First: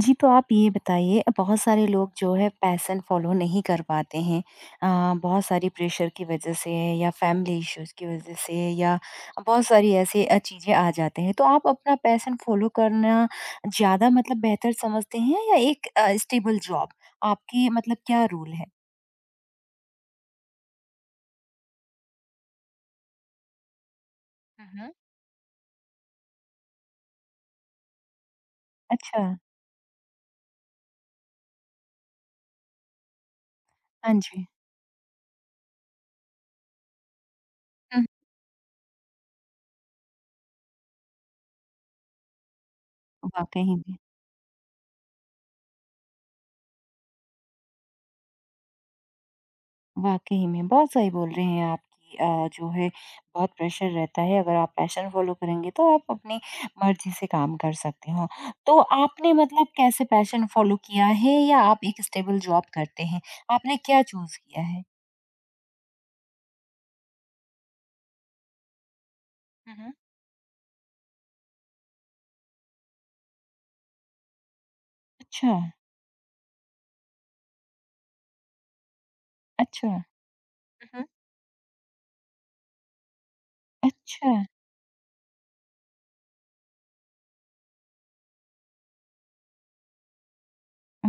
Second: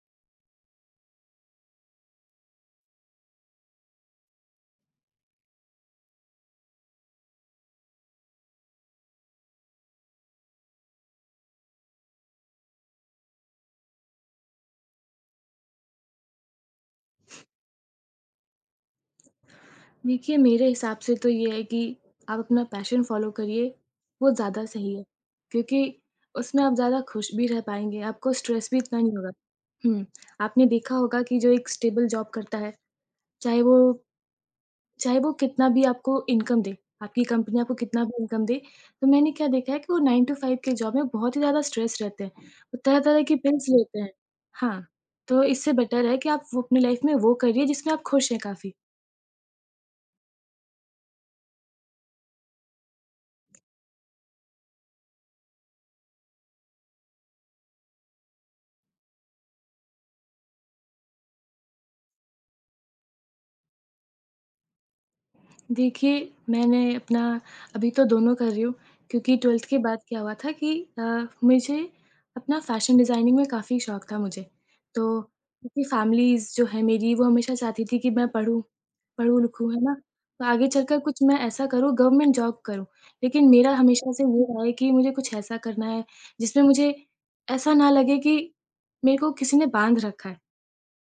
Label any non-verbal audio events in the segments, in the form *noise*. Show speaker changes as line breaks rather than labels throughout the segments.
जी, तो आप ये बताइए बहुत सारे लोग जो है पैशन फ़ॉलो नहीं कर पाते हैं। बहुत सारी प्रेशर की वज़ह से या फैमिली इश्यूज़ की वज़ह से या बहुत सारी ऐसी चीज़ें आ जाते हैं। तो आप अपना पैशन फ़ॉलो करना ज़्यादा मतलब बेहतर समझते हैं या एक स्टेबल जॉब? आपकी मतलब क्या रूल है?
देखिए, मेरे हिसाब से तो ये है कि आप अपना पैशन फ़ॉलो करिए, वो ज़्यादा
हुँ, हुँ।
सही है, क्योंकि उसमें आप ज़्यादा खुश भी रह पाएँगे, आपको स्ट्रेस भी इतना नहीं
अच्छा।
होगा। हुँ, आपने देखा होगा कि जो एक स्टेबल जॉब करता है, चाहे वो
हाँ जी।
चाहे वो कितना भी आपको इनकम दे, आपकी कंपनी आपको कितना
हुँ,
भी इनकम दे, तो मैंने क्या देखा है कि वो 9 टू 5 के जॉब में बहुत ही ज़्यादा स्ट्रेस रहते हैं, वो तरह-तरह की पिल्स
वाक़ई में।
लेते हैं। हाँ, तो इससे बेटर है कि आप वो अपनी लाइफ़ में वो करिए जिसमें आप खुश हैं काफ़ी।
वाक़ई में, बहुत सही बोल रहे हैं आप कि जो है बहुत प्रेशर रहता है, अगर आप पैशन फ़ॉलो करेंगे तो आप अपनी मर्ज़ी से काम कर सकते हो। तो आपने मतलब कैसे पैशन फ़ॉलो किया है या आप एक स्टेबल जॉब करते हैं? आपने क्या चूज़ किया है?
देखिए, मैंने अपना अभी तो दोनों कर रही हूँ क्योंकि 12th
हुँ,
के
हुँ।
बाद क्या हुआ था कि मुझे अपना फ़ैशन डिज़ाइनिंग में काफ़ी शौक था मुझे। तो
अच्छा,
क्योंकि फ़ैमिलीज़ जो है मेरी वो हमेशा चाहती थी कि मैं पढ़ूँ, पढ़ूँ-लिखूँ, है
अच्छा।
ना?
हुँ,
तो आगे चलकर
हुँ।
कुछ मैं ऐसा करूँ, गवर्नमेंट जॉब करूँ। लेकिन मेरा हमेशा से
अच्छा,
ये रहा है कि मुझे कुछ ऐसा करना है, जिसमें मुझे ऐसा ना लगे कि मेरे को किसी ने बाँध रखा है।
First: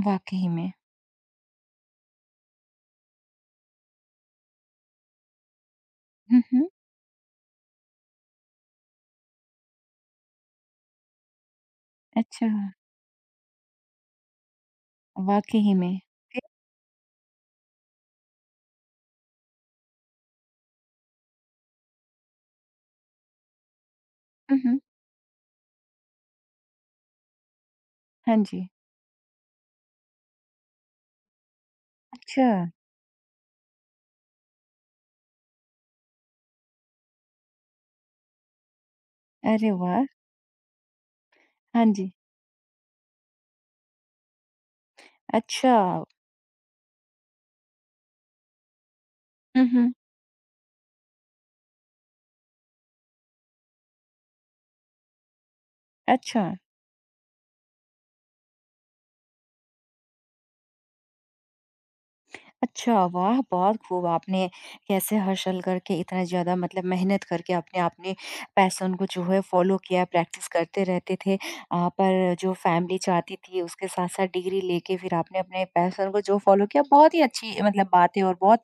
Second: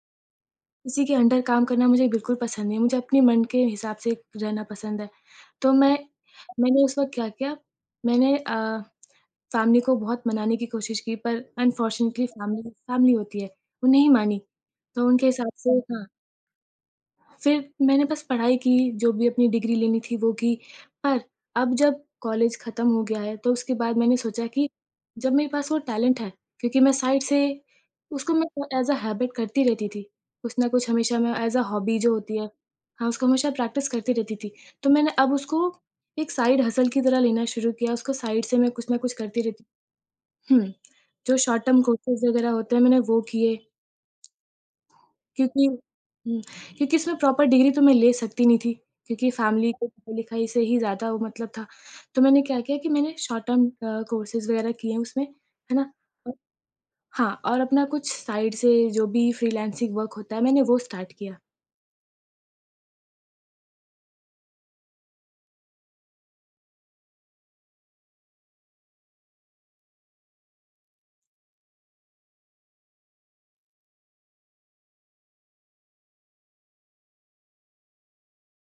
वाक़ई में।
किसी के अंडर काम करना मुझे बिल्कुल पसंद नहीं है, मुझे अपने मन के हिसाब से रहना पसंद है। तो मैं
हुँ, हुँ।
मैंने उस वक़्त क्या किया, मैंने फ़ैमिली को बहुत मनाने की कोशिश की, पर अनफॉर्चुनेटली
अच्छा,
फ़ैमिली फ़ैमिली होती है, वो नहीं मानी। तो उनके हिसाब से
वाक़ई में।
हाँ,
फिर?
फिर मैंने बस पढ़ाई की, जो भी अपनी डिग्री लेनी थी वो की, पर अब जब कॉलेज खत्म हो गया है, तो उसके बाद मैंने सोचा
हुँ,
कि
हुँ।
जब मेरे पास वो टैलेंट है, क्योंकि मैं साइड से उसको
हाँ
मैं
जी।
एज़ अ हैबिट करती रहती थी, कुछ न कुछ हमेशा मैं एज़ अ हॉबी जो होती
अच्छा,
है, हाँ, उसको हमेशा प्रैक्टिस करती रहती थी। तो मैंने अब उसको एक साइड हसल की तरह लेना शुरू किया, उसको साइड से मैं कुछ न कुछ करती रहती
अरे वाह!
हुँ, जो शॉर्ट टर्म
हाँ जी।
कोर्सेज़ वगैरह होते हैं मैंने वो किए। क्योंकि
अच्छा।
हुँ, क्योंकि इसमें प्रॉपर डिग्री तो मैं ले सकती नहीं थी, क्योंकि
हुँ,
फैमिली को
हुँ।
पढ़ाई-लिखाई से ही ज़्यादा वो मतलब था। तो मैंने क्या किया कि मैंने शॉर्ट टर्म कोर्सेज़ वगैरह किए हैं उसमें, है ना? अ,
अच्छा।
हाँ, और अपना कुछ साइड से जो भी फ्रीलांसिंग वर्क होता है, मैंने वो स्टार्ट किया।
अच्छा, वाह! बहुत खूब आपने कैसे हसल करके इतना ज़्यादा मतलब मेहनत करके अपने अपने पैशन को जो है फ़ॉलो किया, प्रैक्टिस करते रहते थे। पर जो फैमिली चाहती थी उसके साथ-साथ डिग्री लेके फिर आपने अपने पैशन को जो फ़ॉलो किया बहुत ही अच्छी मतलब बात है और बहुत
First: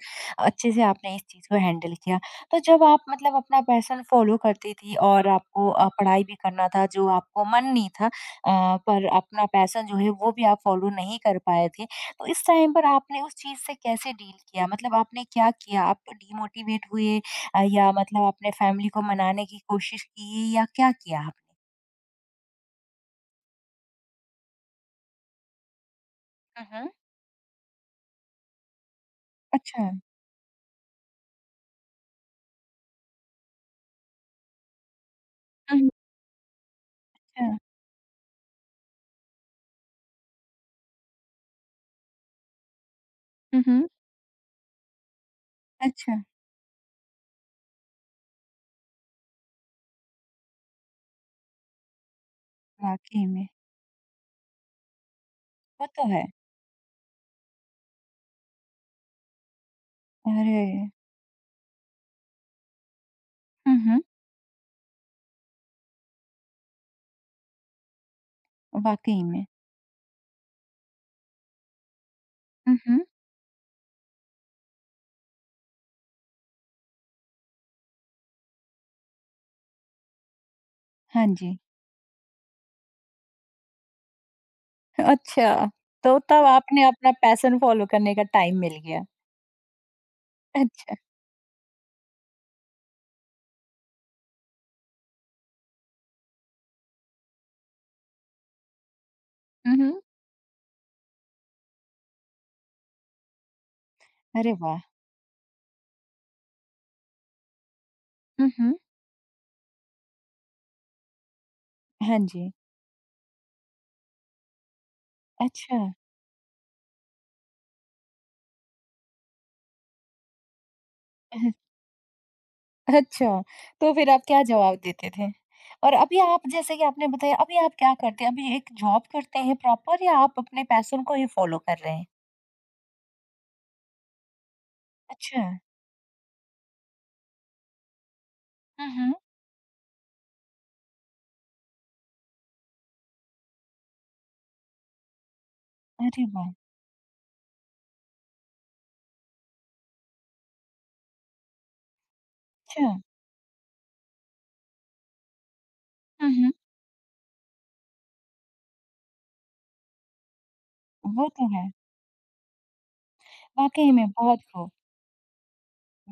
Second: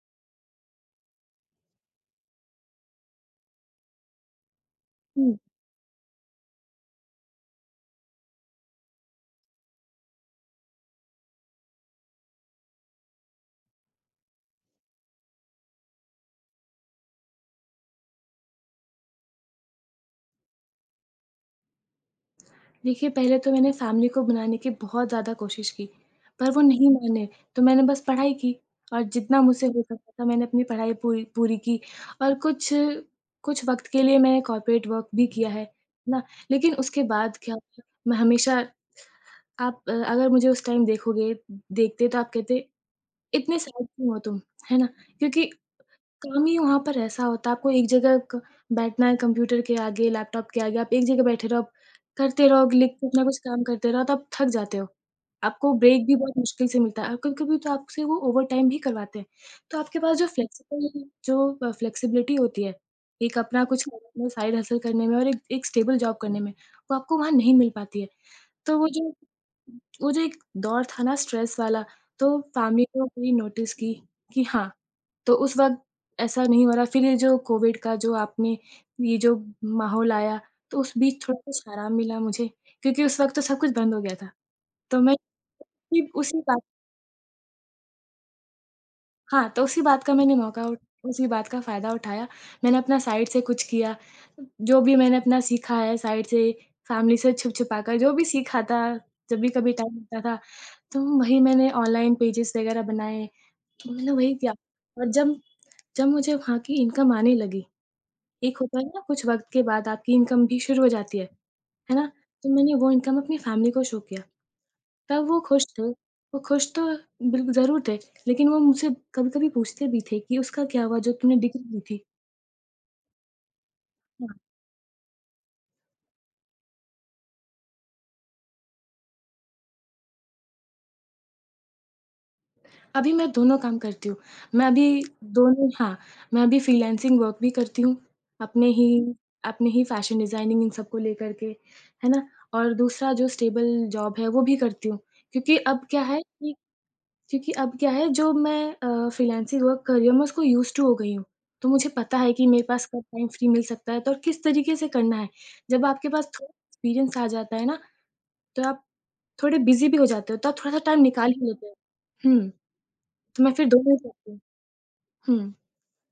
अच्छे से आपने इस चीज़ को हैंडल किया। तो जब आप मतलब अपना पैशन फ़ॉलो करती थी और
हुँ।
आपको पढ़ाई भी करना था जो आपको मन नहीं था पर अपना पैशन जो है वो भी आप फ़ॉलो नहीं कर पाए थे। तो इस टाइम पर आपने उस चीज़ से कैसे डील किया? मतलब आपने क्या किया? आप डिमोटिवेट हुए या मतलब आपने फैमिली को मनाने की कोशिश की या क्या किया आपने?
देखिए, पहले तो मैंने फ़ैमिली को मनाने की बहुत ज़्यादा कोशिश की, पर वो
हुँ,
नहीं
हुँ।
माने, तो मैंने बस पढ़ाई की और जितना मुझसे हो
अच्छा।
सका था मैंने अपनी पढ़ाई पूरी पूरी की और कुछ कुछ वक़्त के लिए मैंने कॉर्पोरेट वर्क भी किया है
हुँ,
ना? लेकिन उसके बाद क्या
अच्छा।
हुआ, मैं हमेशा अगर मुझे उस टाइम देखोगे देखते तो आप कहते, "इतने
हुँ,
सैड
हुँ।
क्यों हो तुम?" है ना? क्योंकि
अच्छा,
काम ही वहाँ पर ऐसा होता है, आपको एक जगह क बैठना है कंप्यूटर के आगे, लैपटॉप के आगे, आप एक जगह बैठे रहो, आप करते रहो, लिख कुछ ना
वाक़ई
कुछ
में,
काम करते रहो, तो आप थक जाते हो। आपको
वो
ब्रेक
तो
भी
है।
बहुत मुश्किल से मिलता है और कभी-कभी तो आपसे वो ओवरटाइम भी करवाते हैं। तो आपके पास जो
अरे!
फ्लेक्सिबल जो अ, फ्लेक्सिबिलिटी होती है, एक अपना
हुँ,
कुछ
हुँ,
साइड हसल करने में और एक एक स्टेबल जॉब करने में, वो आपको वहाँ नहीं मिल पाती है। तो वो जो
वाक़ई में।
वो जो एक दौर था ना स्ट्रेस वाला, तो
हुँ,
फैमिली
हुँ,
ने भी नोटिस की कि हाँ, तो उस वक़्त ऐसा नहीं हो रहा। फिर ये जो कोविड का जो आपने ये जो माहौल आया, तो उस
हाँ
बीच थोड़ा
जी।
कुछ आराम मिला मुझे क्योंकि उस वक़्त तो सब कुछ बंद हो गया था। तो मैं
अच्छा,
भी
तो
उसी
तब आपने अपना पैशन फॉलो करने का टाइम मिल गया।
हाँ, तो
अच्छा।
उसी बात का फ़ायदा उठाया। मैंने अपना साइड से कुछ किया। जो भी मैंने अपना सीखा है साइड से, फ़ैमिली से छुप-छुपा कर जो भी सीखा था, जब भी कभी
हुँ,
टाइम
हुँ।
मिलता था, तो वही मैंने ऑनलाइन पेजेज़ वग़ैरह बनाए, तो मैंने वही किया।
अरे वाह!
और जब जब मुझे वहाँ की इनकम आने लगी,
हुँ,
एक
हुँ,
होता है ना कुछ वक़्त के बाद आपकी इनकम भी शुरू हो जाती है ना?
हाँ जी।
तो मैंने वो इनकम अपनी फ़ैमिली को शो किया। तब वो खुश
अच्छा।
थे, वो खुश तो बिल्कुल ज़रूर थे, लेकिन वो मुझसे कभी-कभी पूछते भी थे कि उसका क्या हुआ जो तुमने डिग्री ली थी?
अच्छा, तो फिर आप
हाँ,
क्या जवाब देते थे? और अभी आप जैसे कि आपने बताया अभी आप क्या करते हैं? अभी एक जॉब करते हैं प्रॉपर या आप अपने पैशन को ही फॉलो कर रहे हैं?
अभी मैं दोनों काम करती हूँ। मैं अभी
अच्छा।
दोनों हाँ, मैं अभी फ्रीलांसिंग वर्क भी करती हूँ, अपने ही
हुँ, हुँ।
अपने ही फैशन डिज़ाइनिंग इन सबको लेकर के, है ना? और दूसरा जो स्टेबल जॉब है वो भी करती हूँ, क्योंकि अब क्या है
अरे वाह!
कि क्योंकि अब क्या है, जो मैं फ्रीलांसिंग वर्क कर रही हूँ, मैं उसको यूज़्ड टू हो गई हूँ। तो मुझे पता है कि मेरे पास
अच्छा।
कब टाइम फ्री मिल सकता है तो और किस तरीके से करना है। जब आपके पास
हुँ,
थोड़ा
हुँ।
एक्सपीरियंस आ जाता है ना, तो आप थोड़े बिज़ी भी हो जाते हो, तो आप थोड़ा-सा टाइम
वो
निकाल ही
तो
लेते
है।
हो। हुँ, तो मैं फिर दोनों
वाक़ई
ही
में
करती हूँ।
बहुत खूब।
हुँ।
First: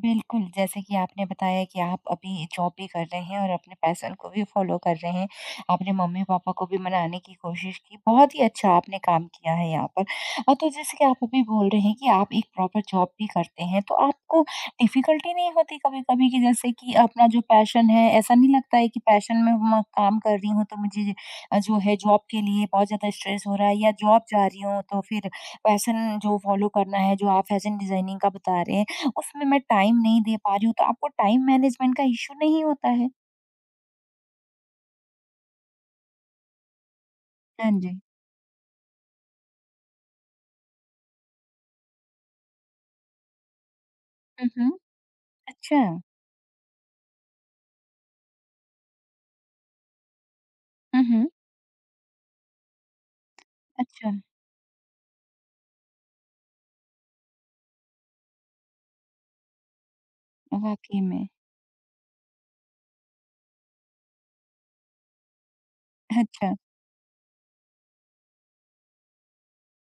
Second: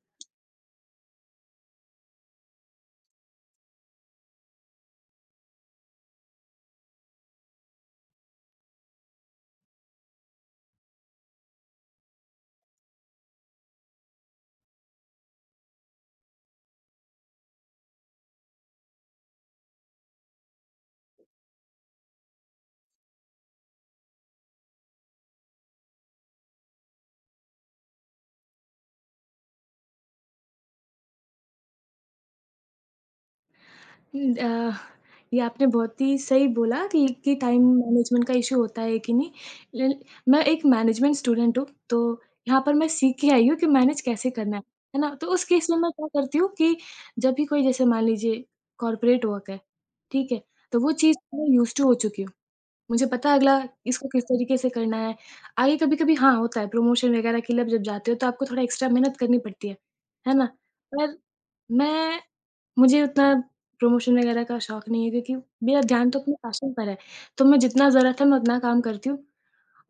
बिल्कुल, जैसे कि आपने बताया कि आप अभी जॉब भी कर रहे हैं और अपने पैशन को भी फ़ॉलो कर रहे हैं। आपने मम्मी-पापा को भी मनाने की कोशिश की, बहुत ही अच्छा आपने काम किया है यहाँ पर। तो जैसे कि आप अभी बोल रहे हैं कि आप एक प्रॉपर जॉब भी करते हैं, तो आपको डिफ़िकल्टी नहीं होती कभी-कभी कि जैसे कि अपना जो पैशन है, ऐसा नहीं लगता है कि पैशन में मैं काम कर रही हूँ, तो मुझे जो है जॉब के लिए बहुत ज़्यादा स्ट्रेस हो रहा है या जॉब जा रही हूँ, तो फिर पैशन जो फ़ॉलो करना है, जो आप फैशन डिज़ाइनिंग का बता रहे हैं, उसमें मैं टाइम नहीं दे पा रही हूँ, तो आपको टाइम मैनेजमेंट का इश्यू नहीं होता है?
उम, अ, ये आपने बहुत ही सही बोला कि टाइम
हाँ जी।
मैनेजमेंट का इश्यू होता है कि नहीं। ल मैं एक मैनेजमेंट स्टूडेंट हूँ, तो यहाँ पर मैं सीख के आई हूँ कि मैनेज कैसे
हुँ,
करना
हुँ।
है ना? तो उस केस में
अच्छा।
मैं क्या करती हूँ कि जब भी कोई जैसे मान लीजिए कॉर्पोरेट वर्क है, ठीक है? तो वो
हुँ,
चीज़
हुँ।
मैं यूज़्ड टू हो चुकी हूँ। मुझे पता है अगला इसको
अच्छा,
किस तरीके से करना है। आगे कभी-कभी हाँ, होता है प्रमोशन वगैरह के लिए आप जब जाते हो तो आपको थोड़ा एक्स्ट्रा मेहनत करनी पड़ती है ना?
वाक़ई
पर
में।
मैं मुझे उतना प्रमोशन वगैरह का शौक नहीं है क्योंकि मेरा ध्यान तो अपने
अच्छा,
पैशन पर है। तो मैं जितना ज़रूरत है मैं उतना काम करती हूँ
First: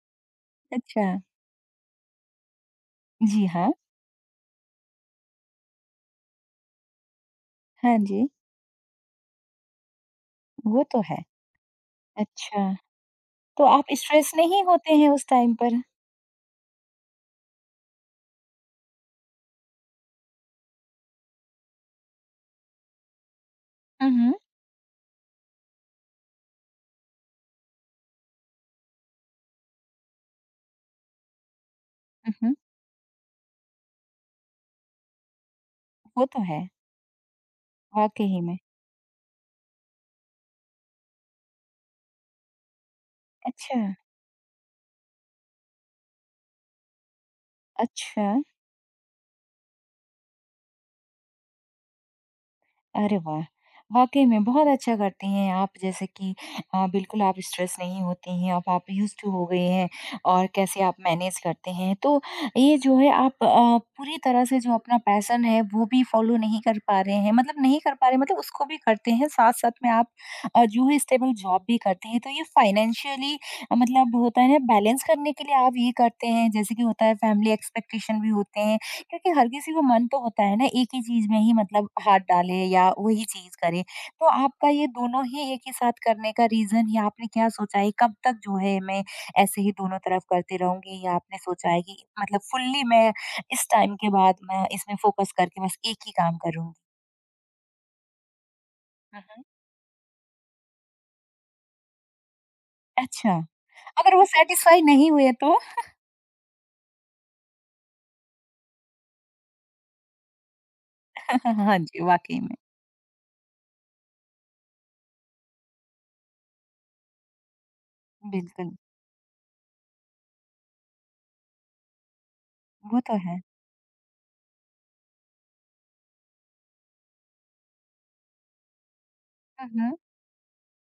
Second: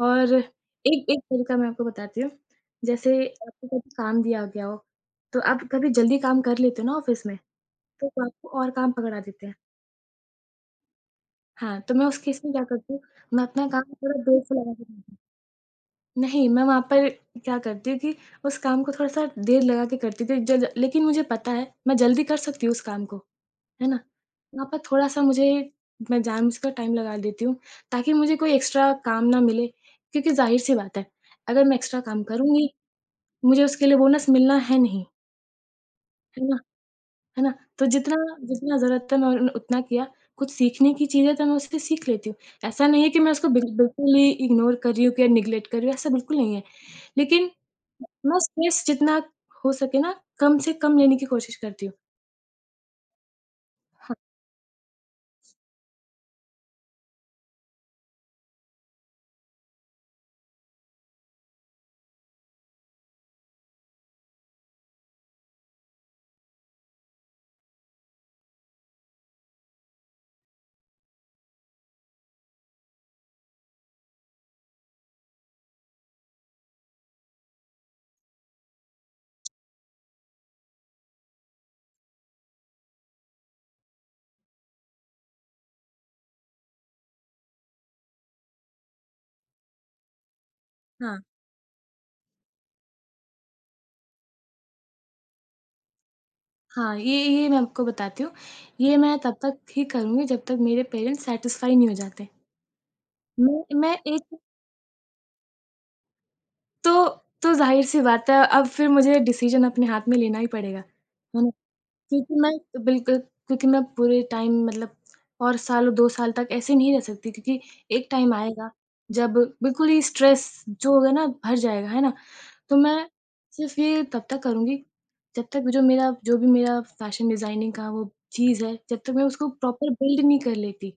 और
अच्छा।
एक एक तरीका मैं आपको बताती हूँ। जैसे
जी
आपको
हाँ।
कभी काम दिया गया हो, तो आप कभी जल्दी काम कर लेते हो ना ऑफ़िस में,
हाँ
तो वो
जी,
आपको और काम पकड़ा देते हैं।
वो तो है।
हाँ, तो मैं उस केस में क्या
अच्छा,
करती हूँ, मैं
तो
अपना
आप
काम थोड़ा
स्ट्रेस
देर से
नहीं
लगा के
होते हैं
करती हूँ।
उस टाइम पर?
नहीं, मैं वहाँ पर क्या करती हूँ कि उस काम को थोड़ा-सा देर लगा के करती थी जल लेकिन मुझे पता है मैं जल्दी कर सकती हूँ उस काम को। है ना?
हुँ, हुँ।
वहाँ पर थोड़ा-सा मुझे मैं जानबूझकर टाइम लगा देती हूँ, ताकि मुझे कोई एक्स्ट्रा काम ना मिले, क्योंकि ज़ाहिर-सी बात है, अगर मैं एक्स्ट्रा काम
हुँ, हुँ।
करूँगी, मुझे उसके लिए बोनस मिलना है नहीं,
वो तो
है ना?
है,
तो जितना
वाक़ई में।
जितना ज़रूरत था मैं उन उतना किया, कुछ सीखने की चीज़ है तो मैं उससे सीख लेती हूँ। ऐसा नहीं है कि मैं उसको
अच्छा,
बिल्कुल ही इग्नोर कर रही हूँ या नेगलेक्ट कर रही हूँ, ऐसा बिल्कुल नहीं है। लेकिन
अच्छा।
मैं स्ट्रेस जितना हो सके ना, कम से कम लेने की कोशिश करती हूँ।
अरे वाह!
हाँ।
वाक़ई में बहुत अच्छा करती हैं आप जैसे कि बिल्कुल आप स्ट्रेस नहीं होती हैं, अब आप यूज़्ड टू हो गई हैं और कैसे आप मैनेज करते हैं। तो ये जो है आप पूरी तरह से जो अपना पैशन है वो भी फ़ॉलो नहीं कर पा रहे हैं, मतलब नहीं कर पा रहे मतलब उसको भी करते हैं, साथ-साथ में आप जो है स्टेबल जॉब भी करते हैं। तो ये फाइनेंशियली मतलब होता है ना बैलेंस करने के लिए आप ये करते हैं, जैसे कि होता है फैमिली एक्सपेक्टेशन भी होते हैं क्योंकि हर किसी को मन तो होता है ना एक ही चीज में ही मतलब हाथ डाले या वही चीज करे तो आपका ये दोनों ही एक ही साथ करने का रीजन या आपने क्या सोचा है कब तक जो है मैं ऐसे ही दोनों तरफ करती रहूंगी या
हाँ।
आपने सोचा है कि मतलब फुल्ली मैं इस टाइम के बाद मैं इसमें फोकस करके बस एक ही काम करूंगी
हाँ, ये मैं आपको बताती हूँ। ये मैं तब
मम्म।
तक ही करूँगी जब तक मेरे पेरेंट्स सैटिस्फाई नहीं हो जाते।
अच्छा
मैं
अगर
एक
वो सेटिस्फाई नहीं हुए तो
तो तो ज़ाहिर-सी बात है अब फिर मुझे डिसीज़न अपने हाथ में लेना ही पड़ेगा, है ना?
*laughs* हाँ जी
क्योंकि
वाकई
मैं
में
बिल्कुल क्योंकि मैं पूरे टाइम मतलब और सालों 2 साल तक ऐसे नहीं रह सकती क्योंकि एक टाइम आएगा
बिल्कुल
जब बिल्कुल ही स्ट्रेस जो होगा ना भर जाएगा, है ना? तो
वो
मैं
तो है
सिर्फ़ ये तब तक करूँगी, जब तक जो भी मेरा फ़ैशन डिज़ाइनिंग का वो चीज़ है, जब तक मैं उसको प्रॉपर
मम्म।
बिल्ड नहीं कर लेती,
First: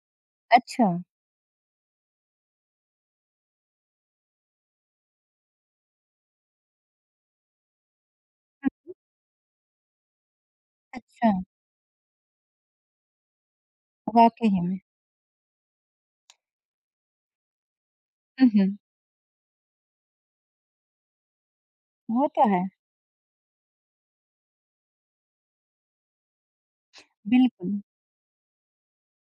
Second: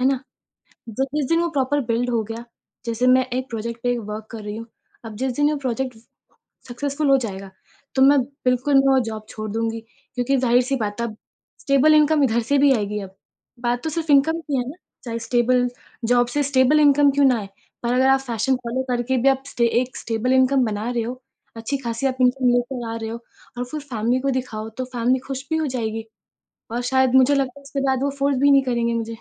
है ना?
अच्छा
जब जिस दिन वो प्रॉपर बिल्ड हो गया, जैसे मैं एक प्रोजेक्ट पे वर्क कर रही हूँ, अब जिस दिन वो प्रोजेक्ट सक्सेसफुल हो जाएगा, तो मैं बिल्कुल मैं वो जॉब छोड़ दूँगी क्योंकि ज़ाहिर-सी बात है अब
अच्छा
स्टेबल इनकम इधर से भी आएगी अब। बात तो सिर्फ़ इनकम
वाकई
की है ना,
में
चाहे स्टेबल जॉब से स्टेबल इनकम क्यों ना आए, पर अगर आप फैशन
मम्म।
फॉलो करके भी आप स्टे एक स्टेबल इनकम बना रहे हो, अच्छी-खासी आप
वो
इनकम
तो है
लेकर आ रहे हो और फिर फैमिली को दिखाओ, तो फैमिली खुश भी हो जाएगी और शायद मुझे लगता है
बिल्कुल
उसके बाद वो फ़ोर्स भी नहीं करेंगे मुझे।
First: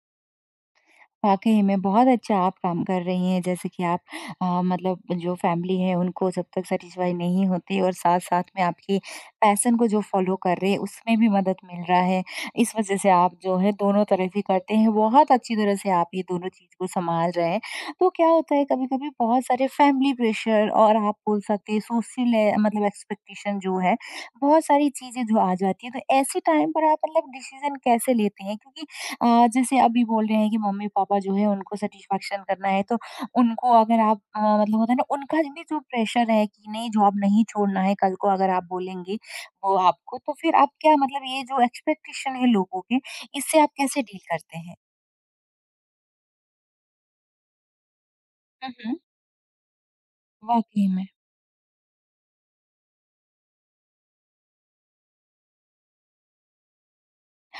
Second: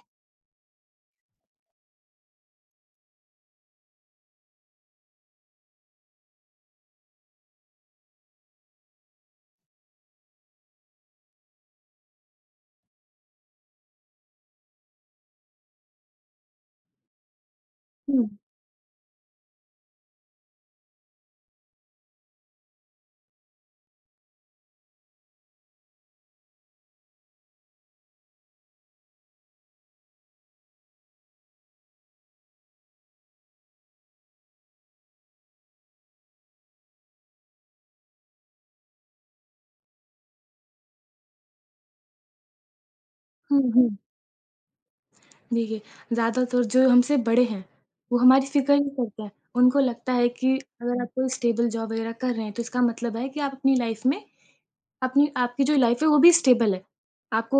वाक़ई में बहुत अच्छा आप काम कर रही हैं, जैसे कि आप मतलब जो फैमिली है उनको जब तक सैटिस्फाई नहीं होती और साथ-साथ में आपकी पैशन को जो फ़ॉलो कर रहे हैं उसमें भी मदद मिल रहा है। इस वज़ह से आप जो है दोनों तरफ ही करते हैं, बहुत अच्छी तरह से आप ये दोनों चीज़ को सँभाल रहे हैं। तो
हुँ।
क्या होता है कभी-कभी बहुत सारे फैमिली प्रेशर और आप बोल सकते हैं सोशल ए मतलब एक्सपेक्टेशन जो है, बहुत सारी चीज़ें जो आ जाती हैं, तो ऐसे टाइम पर आप मतलब डिसीज़न कैसे लेते हैं? क्योंकि जैसे अभी बोल रहे हैं कि मम्मी-पापा जो है उनको सैटिस्फैक्शन करना है, तो उनको अगर आप मतलब होता है ना उनका भी जो प्रेशर है कि नहीं जॉब नहीं छोड़ना है कल को अगर आप बोलेंगे वो आपको, तो फिर आप क्या मतलब ये जो एक्सपेक्टेशन है लोगों के, इससे आप
हुँ, हुँ।
कैसे डील करते हैं?
देखिए, ज़्यादातर जो हमसे बड़े हैं, वो हमारी
हुँ,
फ़िक्र नहीं
हुँ।
करते हैं। उनको लगता है कि
वाक़ई
अगर
में।
आप कोई स्टेबल जॉब वग़ैरह कर रहे हैं, तो इसका मतलब है कि आप अपनी लाइफ़ में अपनी आपकी जो लाइफ़ है, वो भी स्टेबल है।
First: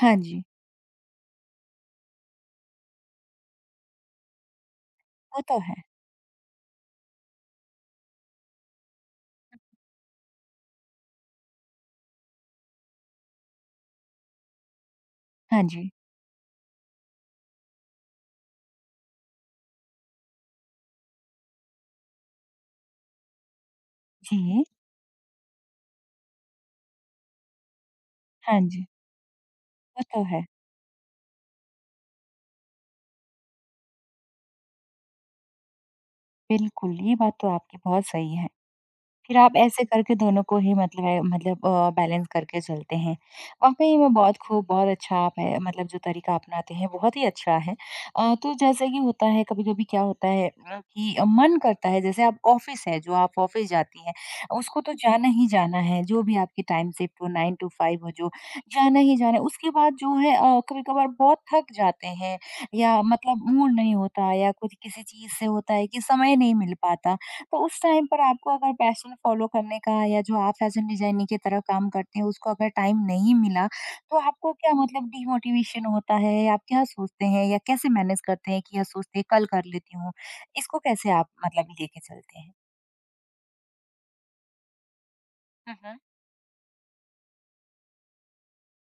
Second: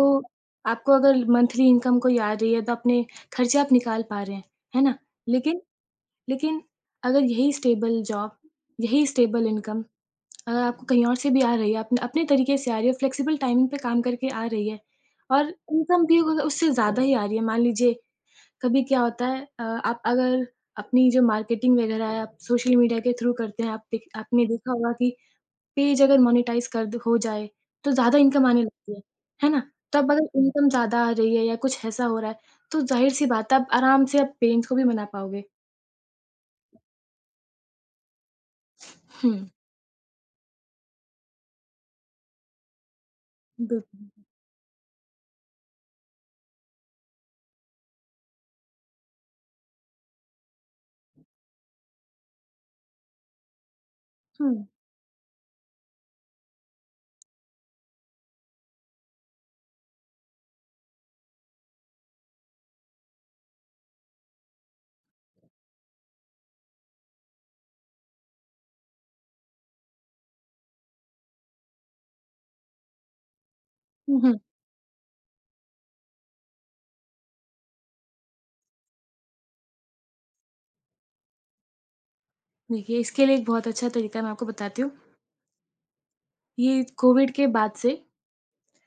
हाँ जी,
आपको अगर मंथली इनकम कोई आ रही है, तो अपने खर्चे आप निकाल पा रहे हैं, है ना?
वो तो
लेकिन
है।
लेकिन अगर यही स्टेबल जॉब, यही स्टेबल इनकम अगर आपको कहीं और से भी आ रही है, अपने अपने तरीके से आ रही है, फ्लेक्सिबल टाइमिंग पे काम करके आ रही है और
हाँ जी।
इनकम भी अगर उससे ज़्यादा ही आ रही है, मान लीजिए कभी क्या होता है आप अगर अपनी जो मार्केटिंग वगैरह है आप सोशल मीडिया के थ्रू करते हैं, आप देख आपने
जी,
देखा होगा कि पेज अगर मोनेटाइज़ कर द हो जाए, तो ज़्यादा इनकम
हाँ
आने
जी।
लगती है ना? तो
वो
अब अगर
तो
हुँ।
है।
इनकम ज़्यादा आ रही है या कुछ ऐसा हो रहा है, तो ज़ाहिर-सी बात है आप आराम से आप पेरेंट्स को भी मना पाओगे।
बिल्कुल, ये बात तो आपकी बहुत सही है। फिर
हुँ,
आप ऐसे करके दोनों को ही मतलब है मतलब बैलेंस करके चलते हैं। वाक़ई
बिल्कुल।
में बहुत खूब, बहुत अच्छा आप है मतलब जो तरीका अपनाते हैं बहुत ही अच्छा है। तो जैसे कि होता है कभी-कभी क्या होता है कि मन करता है जैसे आप ऑफ़िस है जो आप ऑफ़िस जाती हैं,
हुँ,
उसको तो जाना ही जाना है, जो भी आपकी टाइम शिफ्ट हो 9 टू 5 हो जो, जाना ही जाना है। उसके बाद जो है कभी-कभार बहुत थक जाते हैं या मतलब मूड नहीं होता या कुछ किसी चीज़ से होता है कि समय नहीं मिल पाता। तो उस टाइम पर आपको अगर पैशन फॉलो करने का या जो आप फैशन डिजाइनिंग की तरफ काम करते हैं उसको अगर टाइम नहीं मिला तो
हुँ, हुँ।
आपको क्या मतलब डिमोटिवेशन होता है आप क्या सोचते हैं या कैसे मैनेज करते हैं कि या सोचते हैं कल कर लेती हूँ इसको कैसे आप मतलब लेके चलते हैं
देखिए इसके लिए एक बहुत अच्छा तरीका मैं आपको बताती हूँ।
हम्म
ये कोविड के बाद से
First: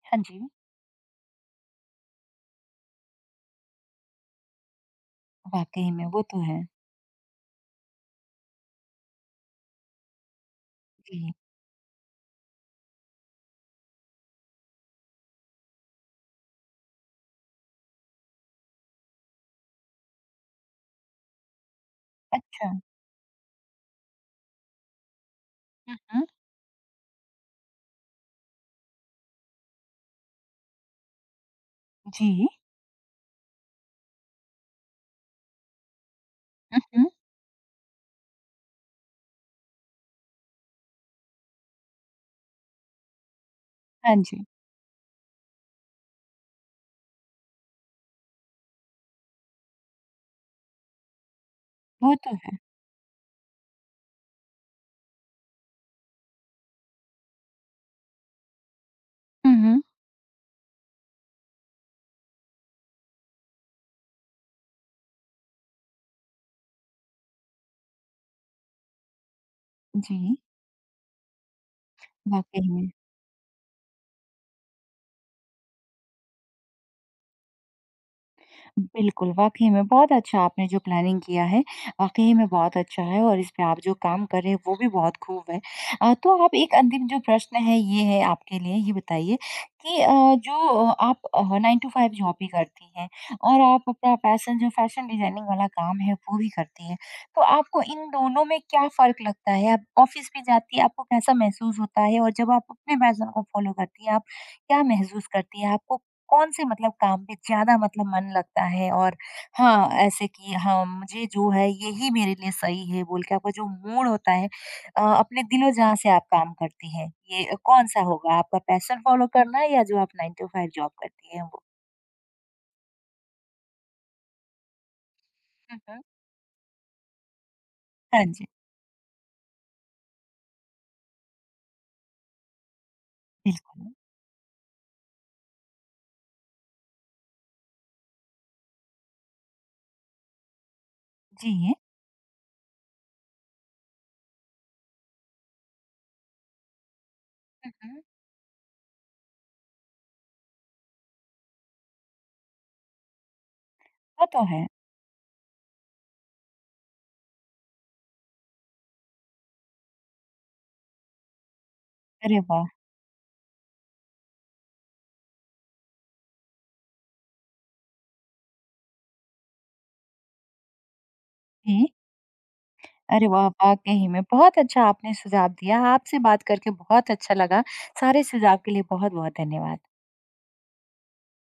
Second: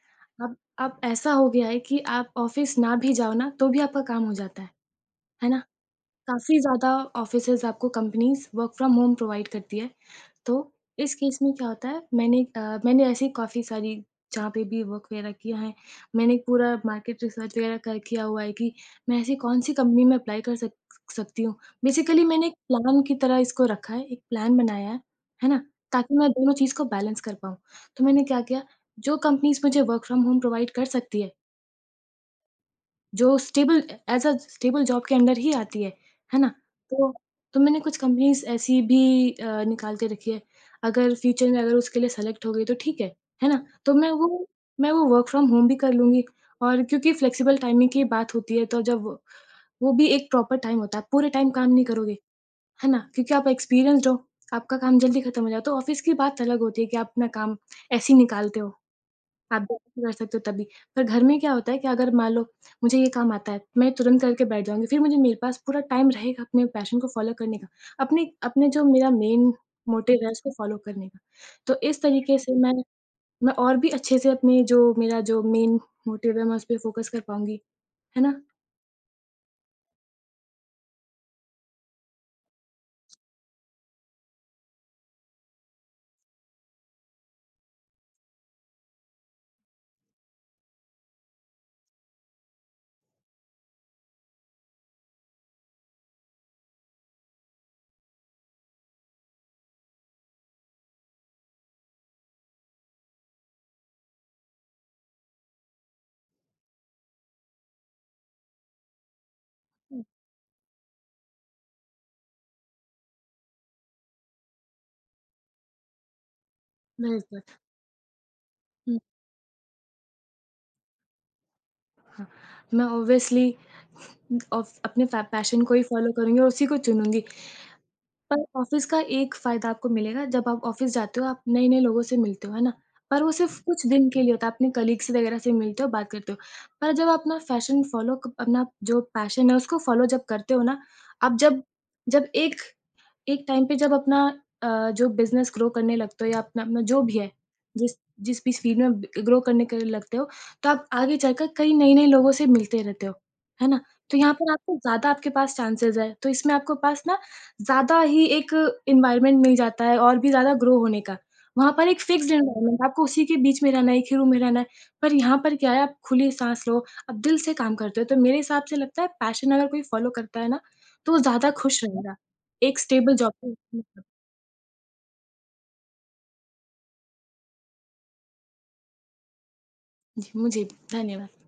हाँ जी
अब ऐसा हो गया है कि आप ऑफ़िस ना भी जाओ ना, तो भी आपका काम हो जाता है ना?
वाकई में वो तो
काफ़ी
है
ज़्यादा ऑफ़िसेज़ आपको companies work from home provide करती है। तो इस
जी
केस में क्या होता है मैंने ऐसी काफ़ी सारी जहाँ पे भी वर्क वग़ैरह किया है, मैंने पूरा मार्केट रिसर्च वग़ैरह कर किया हुआ है कि मैं ऐसी कौन-सी कंपनी में अप्लाई कर सक सकती हूँ। बेसिकली मैंने एक
अच्छा
प्लान की तरह इसको रखा है, एक प्लान बनाया है ना? ताकि
हम्म
मैं दोनों चीज़ को बैलेंस कर पाऊँ। तो मैंने क्या किया, जो कंपनीज़ मुझे वर्क फ्रॉम होम प्रोवाइड कर सकती है
जी
जो stable as a stable job के अंडर ही आती है ना?
हम्म
तो तो मैंने कुछ कंपनीज़ ऐसी भी निकाल के रखी है, अगर फ्यूचर में अगर उसके लिए सेलेक्ट हो गई तो ठीक है ना?
हाँ जी
मैं वो वर्क फ्रॉम होम भी कर लूँगी और क्योंकि फ्लेक्सिबल टाइमिंग की बात होती है तो जब वो भी एक प्रॉपर टाइम होता है, पूरे टाइम काम नहीं
वो
करोगे,
तो है
है ना? क्योंकि आप एक्सपीरियंस्ड हो, आपका काम जल्दी खत्म हो जाता है, तो ऑफ़िस की बात अलग होती है कि आप अपना काम ऐसे ही निकालते हो। आप भी
हम्म
नहीं कर सकते हो तभी। पर घर में क्या होता है कि अगर मान लो मुझे ये काम आता है, मैं तुरंत करके बैठ जाऊँगी, फिर मुझे मेरे पास पूरा टाइम रहेगा अपने पैशन को फ़ॉलो करने का। अपने अपने जो मेरा मेन मोटिव है
जी
उसको फ़ॉलो करने का। तो इस तरीके से
वाकई
मैं
में
मैं और भी अच्छे से अपने जो मेरा जो मेन मोटिव है मैं उसपे फ़ोकस कर पाऊँगी, है ना?
बिल्कुल, वाक़ई में बहुत अच्छा आपने जो प्लानिंग किया है, वाक़ई में बहुत अच्छा है और इस पे आप जो काम कर रहे हैं वो भी बहुत खूब है। तो आप एक अंतिम जो प्रश्न है ये है आपके लिए, ये बताइए कि जो आप 9 टू 5 जॉब भी करती हैं और आप अपना पैशन जो फैशन डिज़ाइनिंग वाला काम है वो भी करती हैं। तो आपको इन दोनों में क्या फ़र्क लगता है? आप ऑफ़िस भी जाती हैं, आपको कैसा महसूस होता है? और जब आप अपने पैशन को फ़ॉलो करती हैं, आप क्या महसूस करती हैं? आपको कौन से मतलब काम पे ज़्यादा मतलब मन लगता है और हाँ,
हुँ।
ऐसे कि हाँ, मुझे जो है यही मेरे लिए सही है बोल के आपका जो मूड होता है अपने दिलो-जाँ से आप काम करती हैं,
बिल्कुल।
ये कौन-सा होगा? आपका
हुँ,
पैशन फॉलो करना या जो आप 9 टू 5 जॉब करती हैं वो?
हाँ। मैं ऑब्वियसली अ, अपने फ पैशन को
हुँ,
ही
हुँ।
फ़ॉलो करूँगी और उसी को चुनूँगी।
हाँ
पर
जी,
ऑफ़िस का एक फ़ायदा आपको मिलेगा जब आप ऑफ़िस जाते हो, आप नए-नए लोगों से मिलते हो, है ना? पर वो सिर्फ़ कुछ
बिल्कुल।
दिन के लिए होता है, अपने कलीग्स वग़ैरह से मिलते हो, बात करते हो। पर जब आप अपना फ़ैशन फ़ॉलो क अपना जो पैशन है उसको फ़ॉलो जब करते हो ना, आप जब
जी।
जब एक एक टाइम पे जब अपना जो बिज़नेस ग्रो करने लगते हो या अपना अपना जो भी है,
हुँ,
जिस
हुँ।
जिस भी फ़ील्ड में ग्रो करने के लिए लगते हो, तो आप आगे चलकर कई नए-नए लोगों से मिलते रहते हो, है ना? तो
वो
यहाँ
तो
पर
है।
आपको ज़्यादा आपके पास चांसेज़ है, तो इसमें आपको पास ना ज़्यादा ही एक एनवायरनमेंट मिल जाता है और भी ज़्यादा ग्रो होने का। वहाँ पर एक फिक्स्ड
अरे वाह!
एनवायरनमेंट आपको उसी के बीच में रहना है, एक ही रूम में रहना है, पर यहाँ पर क्या है आप खुली साँस लो, आप दिल से काम करते हो, तो मेरे हिसाब से लगता है पैशन अगर कोई फ़ॉलो करता है ना, तो वो ज़्यादा खुश
जी।
रहेगा। एक स्टेबल
अरे
जॉब।
वाह! वाक़ई में बहुत अच्छा आपने सुझाव दिया। आपसे बात करके बहुत अच्छा लगा। सारे सुझाव के लिए बहुत-बहुत धन्यवाद।
जी, मुझे भी। धन्यवाद।